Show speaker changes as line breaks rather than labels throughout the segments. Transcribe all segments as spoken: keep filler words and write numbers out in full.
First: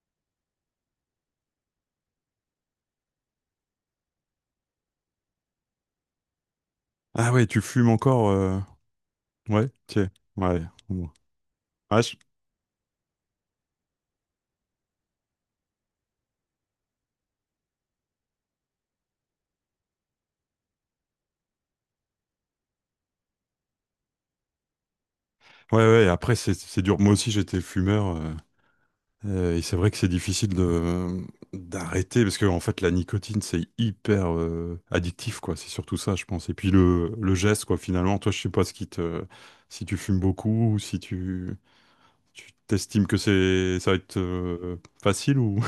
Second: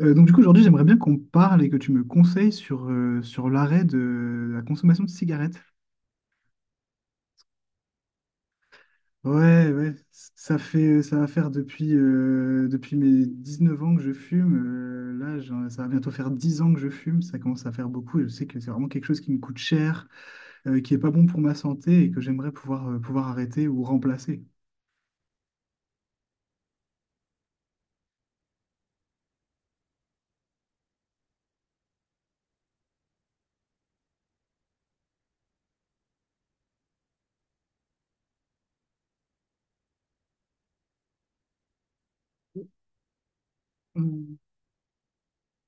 Euh, donc du coup, aujourd'hui, j'aimerais bien qu'on parle et que tu me conseilles sur, euh, sur l'arrêt de la consommation de cigarettes.
Ah ouais, tu fumes encore? euh, Ouais,
Ouais, ouais,
tiens.
ça
Ouais.
fait,
Bon.
ça va faire depuis,
Ouais, je-
euh, depuis mes dix-neuf ans que je fume. Euh, là, j'en- ça va bientôt faire dix ans que je fume. Ça commence à faire beaucoup et je sais que c'est vraiment quelque chose qui me coûte cher, euh, qui est pas bon pour ma santé et que j'aimerais pouvoir, euh, pouvoir arrêter ou remplacer.
ouais, ouais, après, c'est c'est dur. Moi aussi, j'étais fumeur. euh, euh, et c'est vrai que c'est difficile de d'arrêter parce que en fait la nicotine c'est hyper euh, addictif quoi, c'est surtout ça je pense, et puis le, le geste quoi, finalement toi je sais pas ce qui te, si tu fumes beaucoup ou si tu tu t'estimes que c'est, ça va être
Hmm.
euh, facile ou...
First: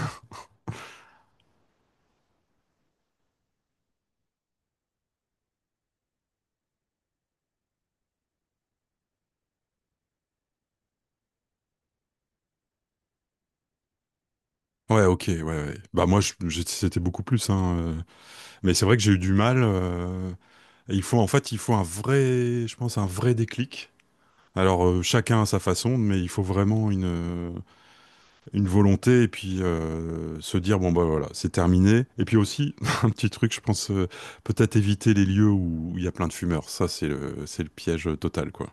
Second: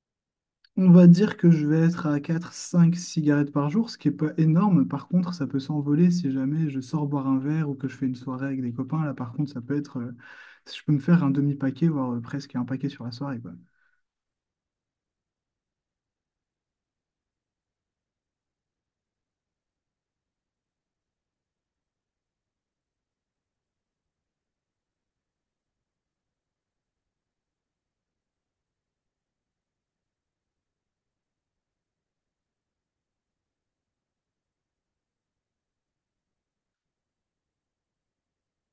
On va dire que je vais être à quatre cinq cigarettes par jour, ce qui est pas énorme. Par contre, ça peut s'envoler si jamais je sors boire un verre ou que je fais une soirée avec des copains. Là, par contre, ça peut être, euh, je peux me faire un demi-paquet, voire euh, presque un paquet sur la soirée, quoi.
ouais, ok, ouais, ouais. Bah moi je- je- c'était beaucoup plus hein euh, mais c'est vrai que j'ai eu du mal. Euh, il faut, en fait, il faut un vrai, je pense, un vrai déclic. Alors euh, chacun à sa façon, mais il faut vraiment une euh, une volonté et puis euh, se dire bon bah voilà, c'est terminé. Et puis aussi un petit truc, je pense euh, peut-être éviter les lieux où il y a plein de fumeurs. Ça c'est le c'est le piège total quoi.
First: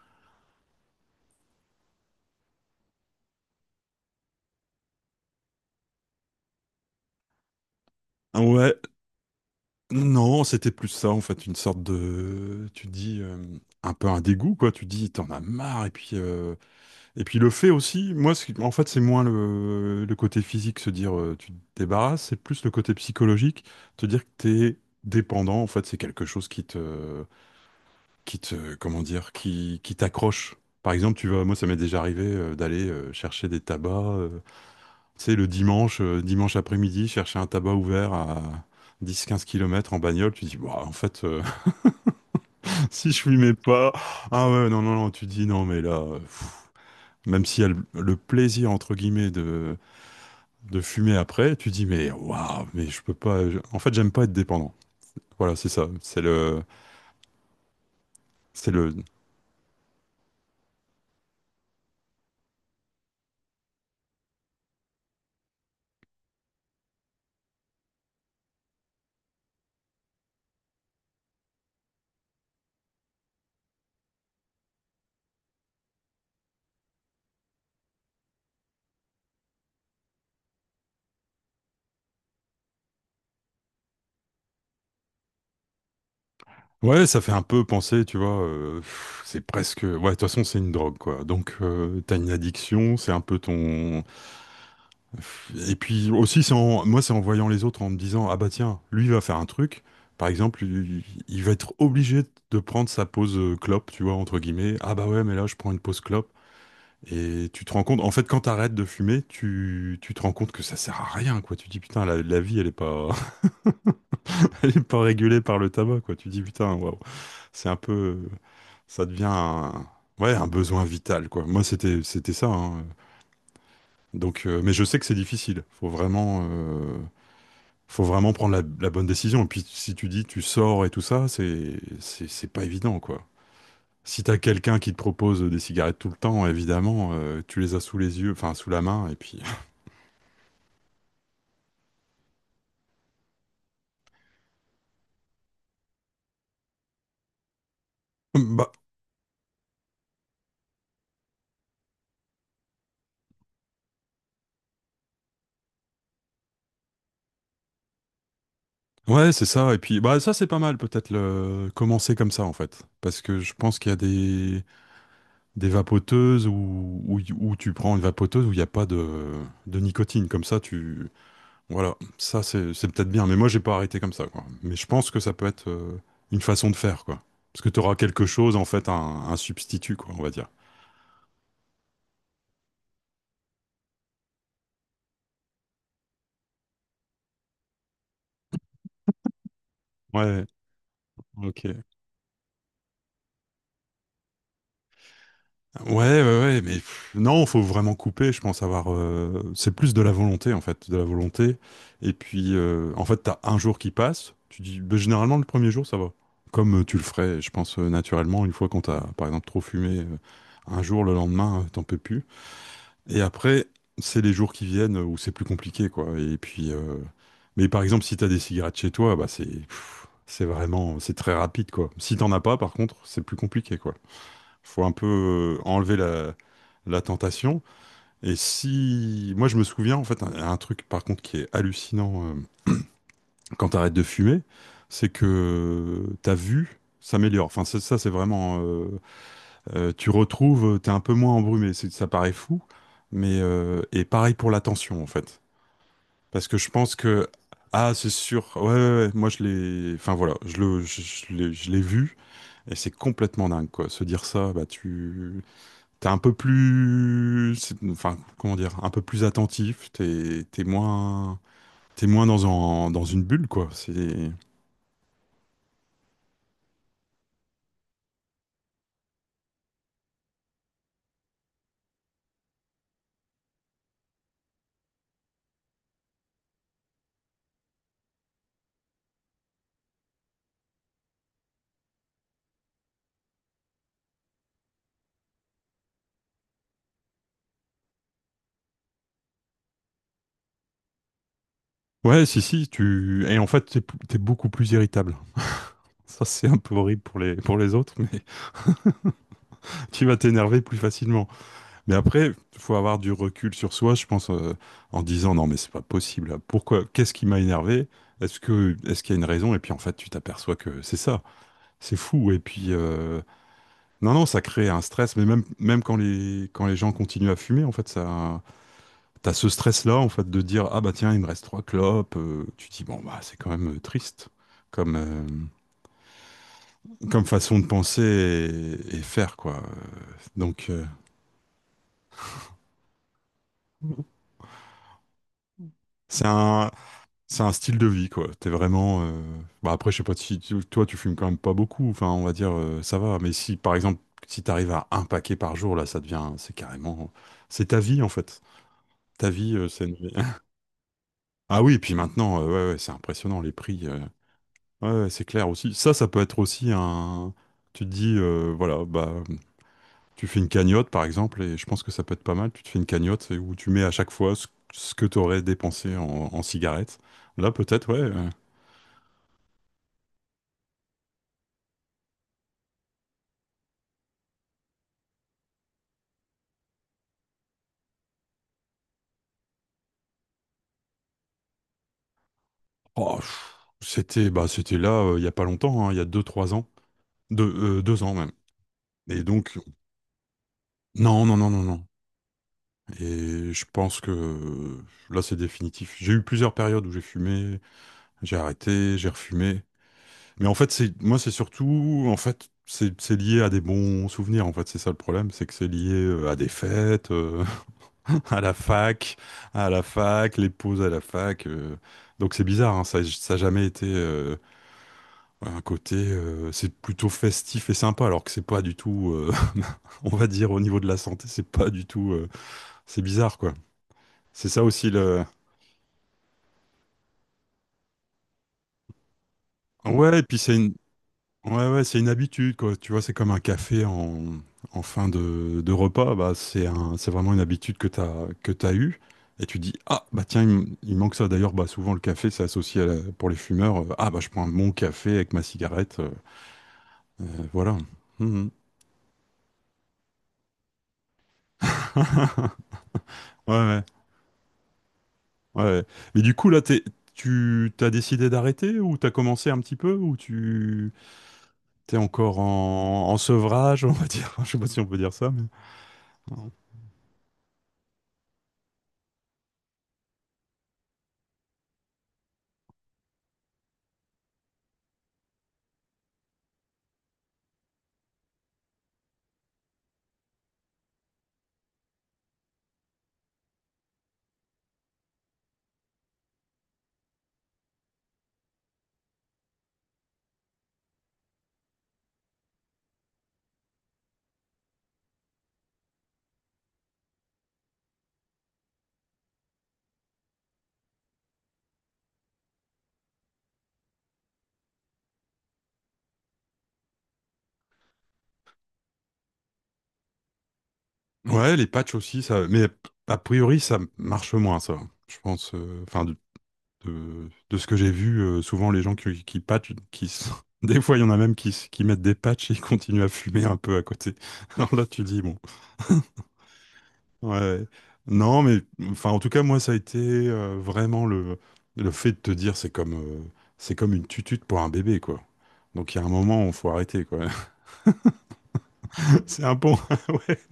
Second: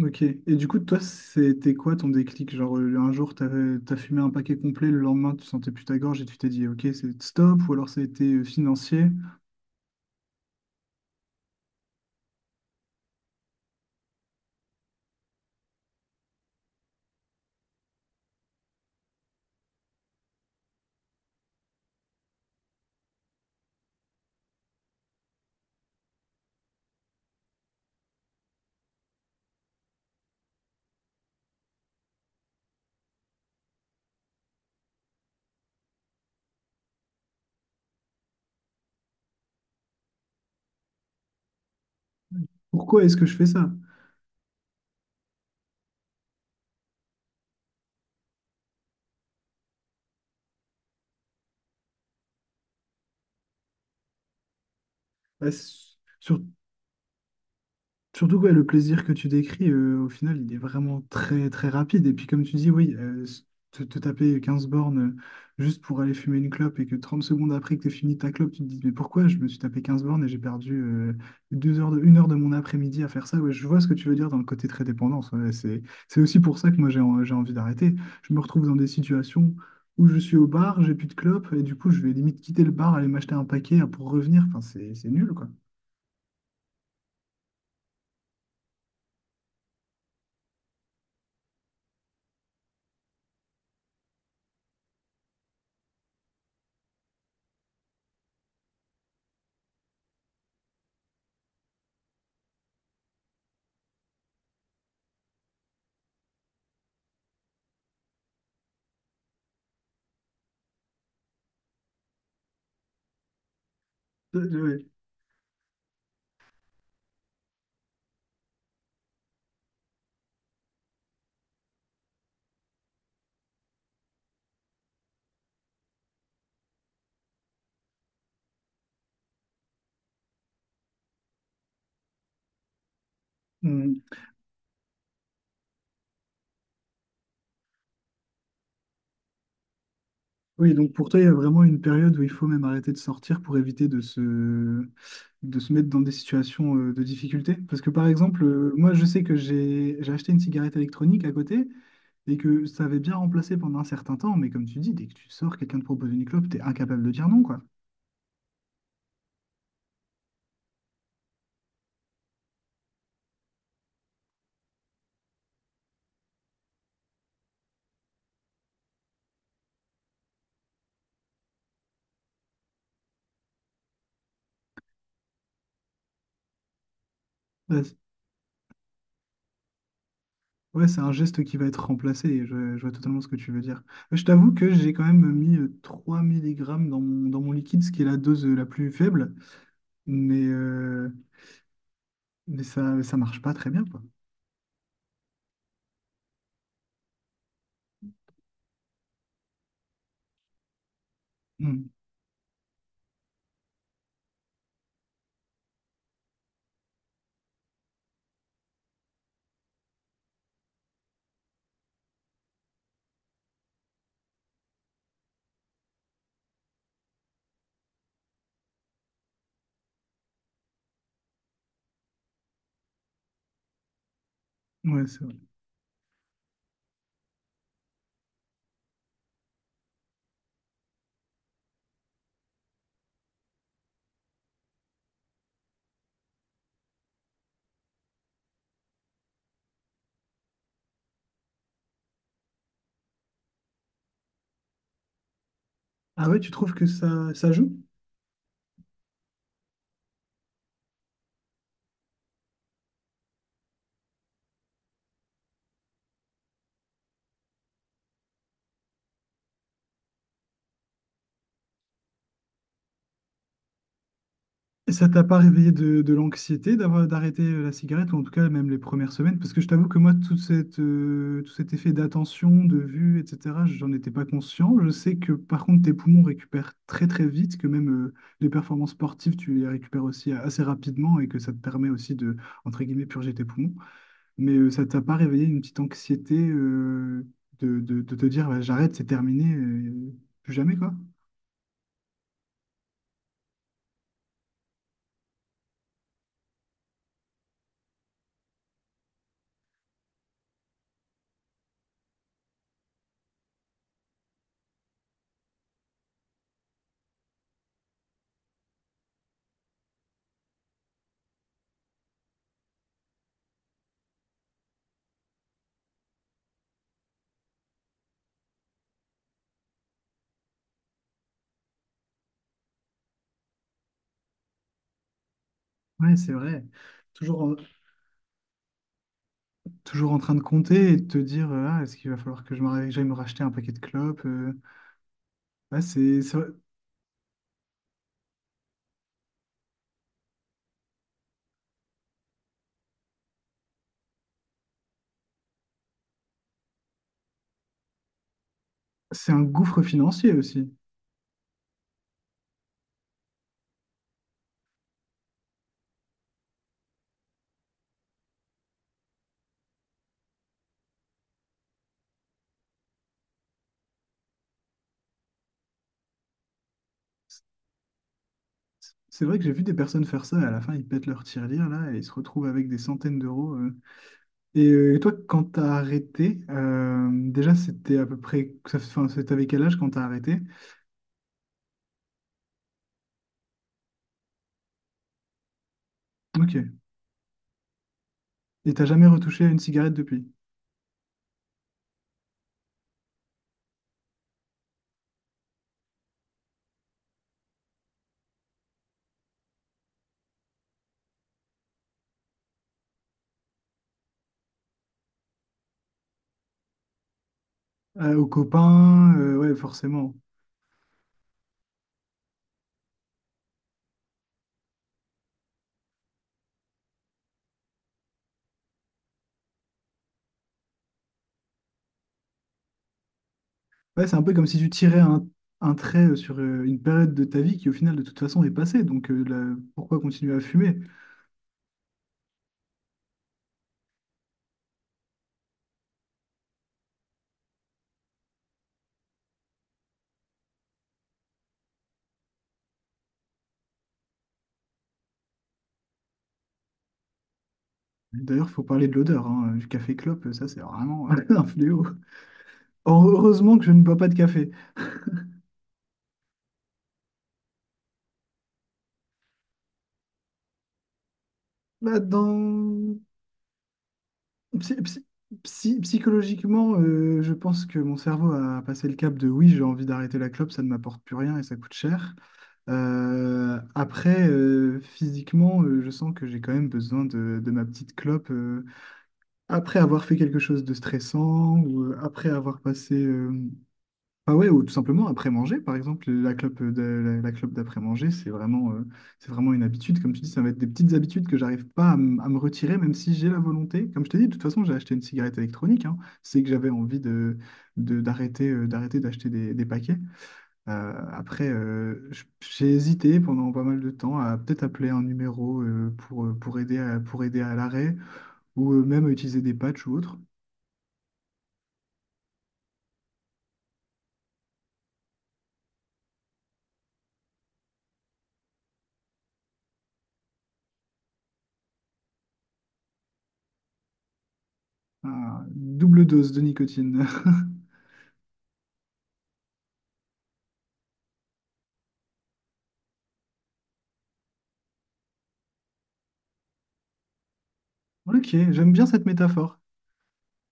Ok. Et du coup, toi, c'était quoi ton déclic? Genre, euh, un jour, t'avais, t'as fumé un paquet complet, le lendemain, tu sentais plus ta gorge et tu t'es dit, ok, c'est stop, ou alors ça a été
Ah
euh,
ouais,
financier.
non, c'était plus ça en fait, une sorte de, tu dis euh, un peu un dégoût quoi. Tu dis t'en as marre et puis euh, et puis le fait aussi, moi, c'est- en fait, c'est moins le, le côté physique, se dire euh, tu te débarrasses, c'est plus le côté psychologique, te dire que t'es dépendant, en fait, c'est quelque chose qui te, qui te, comment dire, qui, qui t'accroche. Par exemple, tu vas, moi, ça m'est déjà arrivé euh, d'aller euh, chercher des tabacs, euh, tu sais, le dimanche, euh, dimanche après-midi, chercher un tabac ouvert à dix quinze kilomètres en bagnole. Tu dis, ouah, en fait, euh,
Pourquoi
si
est-ce
je
que je fais
fumais
ça?
pas, ah ouais, non, non, non, tu dis, non, mais là, euh, pff. Même s'il y a le le plaisir, entre guillemets, de de fumer après, tu dis mais waouh, mais je peux pas. je- En fait, j'aime pas être dépendant.
Bah,
Voilà, c'est ça.
s-
C'est
sur-
le,
surtout ouais, le
c'est le.
plaisir que tu décris, euh, au final, il est vraiment très très rapide. Et puis comme tu dis, oui, euh, s- te, te taper quinze bornes euh, juste pour aller fumer une clope et que trente secondes après que tu fini ta clope, tu te dis, mais pourquoi je me suis tapé quinze bornes et j'ai perdu euh, deux heures de, une heure de mon après-midi à faire ça? Ouais, je vois ce que tu veux dire dans le côté très dépendance. Ouais, c'est, c'est aussi pour ça que moi j'ai en- j'ai envie d'arrêter. Je me retrouve dans des situations où je suis au bar, j'ai plus de clope, et du coup je vais limite quitter le bar, aller m'acheter un paquet pour revenir. Enfin, c'est c'est nul, quoi.
Ouais, ça fait un peu penser, tu vois. Euh, pff, c'est presque. Ouais, de toute façon, c'est une drogue, quoi. Donc, euh, t'as une addiction, c'est un peu ton. Et puis aussi, c'est en... moi, c'est en voyant les autres en me disant ah bah tiens, lui il va faire un truc. Par exemple, il il va être obligé de prendre sa pause euh, clope, tu vois, entre guillemets. Ah bah ouais, mais là, je prends une pause clope. Et tu te rends compte, en fait, quand t'arrêtes de fumer, tu, tu te rends compte que ça sert à rien, quoi. Tu dis, putain, la, la vie, elle est pas, elle est
Ouais.
pas régulée par le tabac, quoi. Tu dis, putain, waouh, c'est un peu, ça devient un, ouais, un besoin vital, quoi. Moi, c'était, c'était ça, hein. Donc, euh, mais je sais que c'est difficile. Faut vraiment, euh, faut vraiment prendre la, la bonne décision. Et puis, si tu dis, tu sors et tout ça, c'est, c'est, c'est pas évident, quoi.
Mm.
Si t'as quelqu'un qui te propose des cigarettes tout le temps, évidemment, euh, tu les as sous les yeux, enfin, sous la main, et puis.
Oui, donc pour toi, il y a vraiment une période où il faut même arrêter de sortir pour éviter de se, de se mettre dans des situations euh, de difficulté. Parce que par exemple, euh,
Bah,
moi, je sais que j'ai j'ai acheté une cigarette électronique à côté et que ça avait bien remplacé pendant un certain temps. Mais comme tu dis, dès que tu sors, quelqu'un te propose une clope, t'es incapable de dire non, quoi.
ouais, c'est ça. Et puis, bah, ça, c'est pas mal, peut-être, le... commencer comme ça, en fait. Parce que je pense qu'il y a des, des vapoteuses où... Où... y- où tu prends une vapoteuse où il n'y a pas de... de nicotine. Comme ça, tu. Voilà. Ça, c'est c'est peut-être bien. Mais moi, j'ai pas arrêté comme ça, quoi. Mais je pense que ça peut être euh, une façon de faire, quoi. Parce que tu
Ouais, c'est
auras quelque chose, en fait, un... un substitut, quoi, on va dire.
ouais, c'est un geste qui va être remplacé. Je, je vois totalement ce que tu veux dire. Je t'avoue que j'ai quand même mis euh, trois milligrammes dans mon, dans mon liquide, ce qui est la dose euh, la plus faible.
Ouais,
Mais, euh,
ok.
mais ça, ça marche pas très bien, quoi.
Ouais, ouais, ouais, mais pff, non, faut vraiment couper, je pense avoir... euh, c'est plus de la volonté, en fait, de la volonté.
Mmh.
Et puis, euh, en fait, t'as un jour qui passe, tu dis, bah, généralement, le premier jour, ça va. Comme euh, tu le ferais, je pense, euh, naturellement, une fois qu'on t'a, par exemple, trop fumé, euh, un jour, le lendemain, euh, t'en peux plus. Et après, c'est les jours qui viennent où c'est plus compliqué, quoi. Et puis... euh, mais par exemple, si t'as des cigarettes chez toi, bah, c'est... pff, c'est vraiment... C'est très rapide, quoi. Si t'en as pas, par contre, c'est plus compliqué, quoi. Faut un peu
Ouais, c'est vrai.
euh, enlever la, la tentation. Et si, moi je me souviens en fait un, un truc par contre qui est hallucinant euh, quand t'arrêtes de fumer, c'est que ta vue s'améliore. Enfin c'est- ça c'est vraiment, euh, euh, tu retrouves, t'es un peu moins embrumé. C'est- Ça paraît fou, mais euh, et pareil pour l'attention, en fait,
Ah ouais,
parce
tu
que je
trouves que
pense que,
ça, ça joue?
ah c'est sûr, ouais, ouais, ouais, moi je l'ai, enfin voilà, je le, je, je l'ai je l'ai vu. Et c'est complètement dingue, quoi. Se dire ça, bah tu, t'es un peu plus, c'est- enfin, comment dire, un peu plus attentif, t'es, t'es moins, t'es moins dans un- dans une bulle, quoi. C'est,
Et ça t'a pas réveillé de, de l'anxiété d'avoir d'arrêter euh, la cigarette, ou en tout cas même les premières semaines? Parce que je t'avoue que moi, toute cette, euh, tout cet effet d'attention, de vue, et cetera, j'en étais pas conscient. Je sais que par contre, tes poumons récupèrent très très vite, que même euh, les performances sportives, tu les récupères aussi euh, assez rapidement et que ça te permet aussi de, entre guillemets, purger tes poumons. Mais euh, ça t'a pas réveillé une petite anxiété euh, de, de, de te dire, bah, j'arrête, c'est terminé, euh, plus jamais, quoi.
ouais, si, si, tu, et en fait, t'es, p- t'es beaucoup plus irritable. Ça, c'est un peu horrible pour les, pour les autres, mais tu vas t'énerver plus facilement. Mais après, faut avoir du recul sur soi, je pense, euh, en disant, non, mais c'est pas possible. Pourquoi, qu'est-ce qui m'a énervé? Est-ce que, est-ce qu'il y a une raison? Et puis, en fait, tu t'aperçois que c'est ça. C'est fou. Et puis, euh, non, non, ça crée un stress, mais même, même quand les, quand les gens continuent à fumer, en fait, ça, t'as ce stress-là, en fait, de dire, ah bah tiens, il me reste trois clopes, euh, tu te dis, bon, bah, c'est quand même euh, triste comme, euh,
Ouais, c'est vrai.
comme
Toujours en,
façon de penser et, et faire, quoi. Euh,
Toujours en train de
Donc, euh,
compter et de te dire, euh, ah, est-ce qu'il va falloir que je me, j'aille me racheter un paquet de clopes? euh. Ouais, c'est,
c'est
c'est,
un, c'est un style de vie, quoi. T'es vraiment, euh, bah après, je sais pas si, tu- toi, tu fumes quand même pas beaucoup, enfin, on va dire, euh, ça va, mais si, par exemple, si t'arrives à un paquet par jour, là, ça devient, c'est carrément, c'est ta vie, en fait. Ta
c'est un
vie, euh,
gouffre
c'est une...
financier aussi.
Ah oui, puis maintenant, euh, ouais, ouais, c'est impressionnant les prix. euh. Ouais, ouais, c'est clair aussi. Ça, ça peut être aussi un. Tu te dis, euh, voilà, bah, tu fais une cagnotte par exemple, et je pense que ça peut être pas mal. Tu te fais une cagnotte, c'est où tu mets à chaque fois ce, ce que tu aurais dépensé en, en cigarettes.
C'est
Là, peut-être, ouais. euh.
c'est vrai que j'ai vu des personnes faire ça et à la fin, ils pètent leur tirelire là et ils se retrouvent avec des centaines d'euros. euh. Et, euh, toi, quand t'as arrêté, euh, déjà, c'était à peu près, ça, enfin, c'était avec quel âge quand t'as arrêté?
Oh, pff, c'était, bah, c'était là euh, il y a pas longtemps, hein, il y a deux trois ans.
Ok.
Deux, euh, deux ans même.
Et t'as jamais
Et
retouché à
donc,
une cigarette depuis?
non, non, non, non, non. Et je pense que euh, là, c'est définitif. J'ai eu plusieurs périodes où j'ai fumé, j'ai arrêté, j'ai refumé. Mais en fait, c'est moi, c'est surtout, en fait, c'est c'est lié à des bons souvenirs. En fait, c'est ça le problème, c'est que c'est lié euh, à des fêtes, euh,
Euh, aux
à la
copains,
fac,
euh, ouais,
à la
forcément.
fac, les pauses à la fac. euh. Donc c'est bizarre, hein, ça, ça a jamais été euh, un côté. Euh, c'est plutôt festif et sympa, alors que c'est pas du tout. Euh, on va dire au niveau de la santé, c'est pas du tout. Euh, c'est bizarre, quoi.
Ouais, c'est un peu comme
C'est
si
ça
tu
aussi
tirais
le.
un, un trait euh, sur euh, une période de ta vie qui, au final, de toute façon, est passée. Donc, euh, la- pourquoi
Ouais, et
continuer
puis
à
c'est une...
fumer?
Ouais, ouais, c'est une habitude, quoi. Tu vois, c'est comme un café en, en fin de, de repas. Bah, c'est un, c'est vraiment une habitude que tu as, que tu eue. Et tu dis, ah, bah tiens, il, m- il manque ça. D'ailleurs, bah, souvent, le café, c'est associé à la... pour les fumeurs. Euh, ah, bah, je prends mon café avec ma cigarette. euh, euh, voilà.
D'ailleurs,
Mhm.
il faut parler de l'odeur, hein, du café clope, euh, ça, c'est vraiment un fléau. Or-
Ouais,
Heureusement que je
ouais,
ne bois pas de café.
ouais. Ouais. Mais du coup, là, t'es- tu t'as décidé d'arrêter ou t'as commencé un petit peu ou tu t'es
Là,
encore
dans...
en, en sevrage, on va dire. Je sais pas
psy-
si on peut
psy-
dire ça, mais.
psy- Psychologiquement, euh, je pense que mon cerveau a passé le cap de oui, j'ai envie d'arrêter la clope, ça ne m'apporte plus rien et ça coûte cher. Euh, après, euh, physiquement, euh, je sens que j'ai quand même besoin de, de ma petite clope. euh, Après avoir fait quelque chose de stressant, ou euh, après avoir passé... euh, Ah ouais, ou tout simplement après manger, par exemple, la clope de- la, la clope d'après-manger, c'est vraiment, euh, c'est vraiment une habitude. Comme tu dis, ça va être des petites habitudes que j'arrive pas à, m- à me retirer, même si j'ai la volonté. Comme je t'ai dit, de toute façon, j'ai acheté une cigarette électronique, hein. C'est que j'avais envie de, de- d'arrêter, euh, d'arrêter d'acheter des, des paquets. Euh, après, euh, j- j'ai hésité pendant pas mal de temps à peut-être appeler un numéro euh, pour, pour aider à- pour aider à l'arrêt, ou euh, même utiliser des patchs ou autre.
Ouais, les patchs aussi, ça. Mais a priori, ça marche moins, ça. Je pense. euh, Enfin, de, de, de ce que j'ai vu, euh, souvent les gens qui, qui patchent, qui s- des fois, il y en a même qui, s- qui mettent des patchs et ils continuent à fumer un peu à côté. Alors là, tu dis, bon.
Ah, double dose de nicotine.
Ouais. Ouais. Non, mais enfin, en tout cas, moi, ça a été euh, vraiment le, le fait de te dire, c'est comme, euh, c'est comme une tutute pour un bébé, quoi. Donc, il y a un moment où il faut arrêter, quoi.
Ok, j'aime bien cette
C'est un
métaphore.
bon.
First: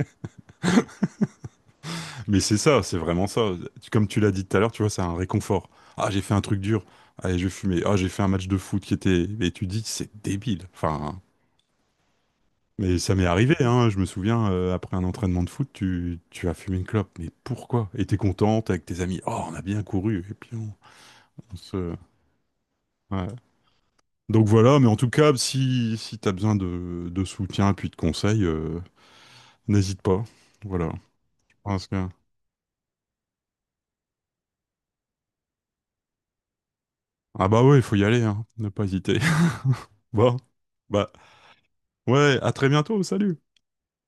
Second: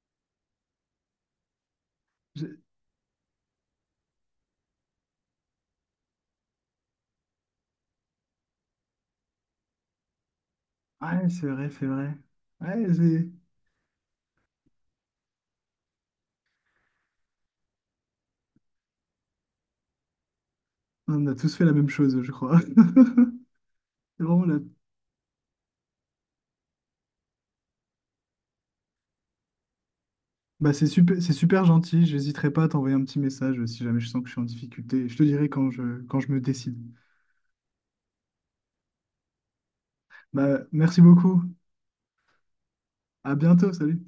Mais
J'ai-
c'est ça, c'est vraiment ça. Comme tu l'as dit tout à l'heure, tu vois, c'est un réconfort. Ah, j'ai fait un truc dur. Allez, je vais fumer. Ah, j'ai fait un match de foot qui était. Et tu dis, c'est débile. Enfin,
Ouais, c'est vrai, c'est vrai. Ouais,
mais ça m'est
c'est-
arrivé, hein. Je me souviens, euh, après un entraînement de foot, tu, tu as fumé une clope. Mais pourquoi? Et t'es contente avec tes amis. Oh, on a bien couru. Et puis, on,
On a tous
on
fait la même
se.
chose, je crois.
Ouais.
C'est vraiment
Donc
la-
voilà, mais en tout cas, si, si t'as besoin de, de soutien et puis de conseils, euh, n'hésite pas.
Bah, c'est
Voilà.
super, c'est super
Parce
gentil.
que...
J'hésiterai pas à t'envoyer un petit message si jamais je sens que je suis en difficulté. Je te dirai quand je, quand je me décide.
Ah bah ouais, il faut y aller, hein. Ne pas hésiter. Bon.
Bah, merci
Bah.
beaucoup.
Ouais, à très bientôt,
À
salut!
bientôt. Salut.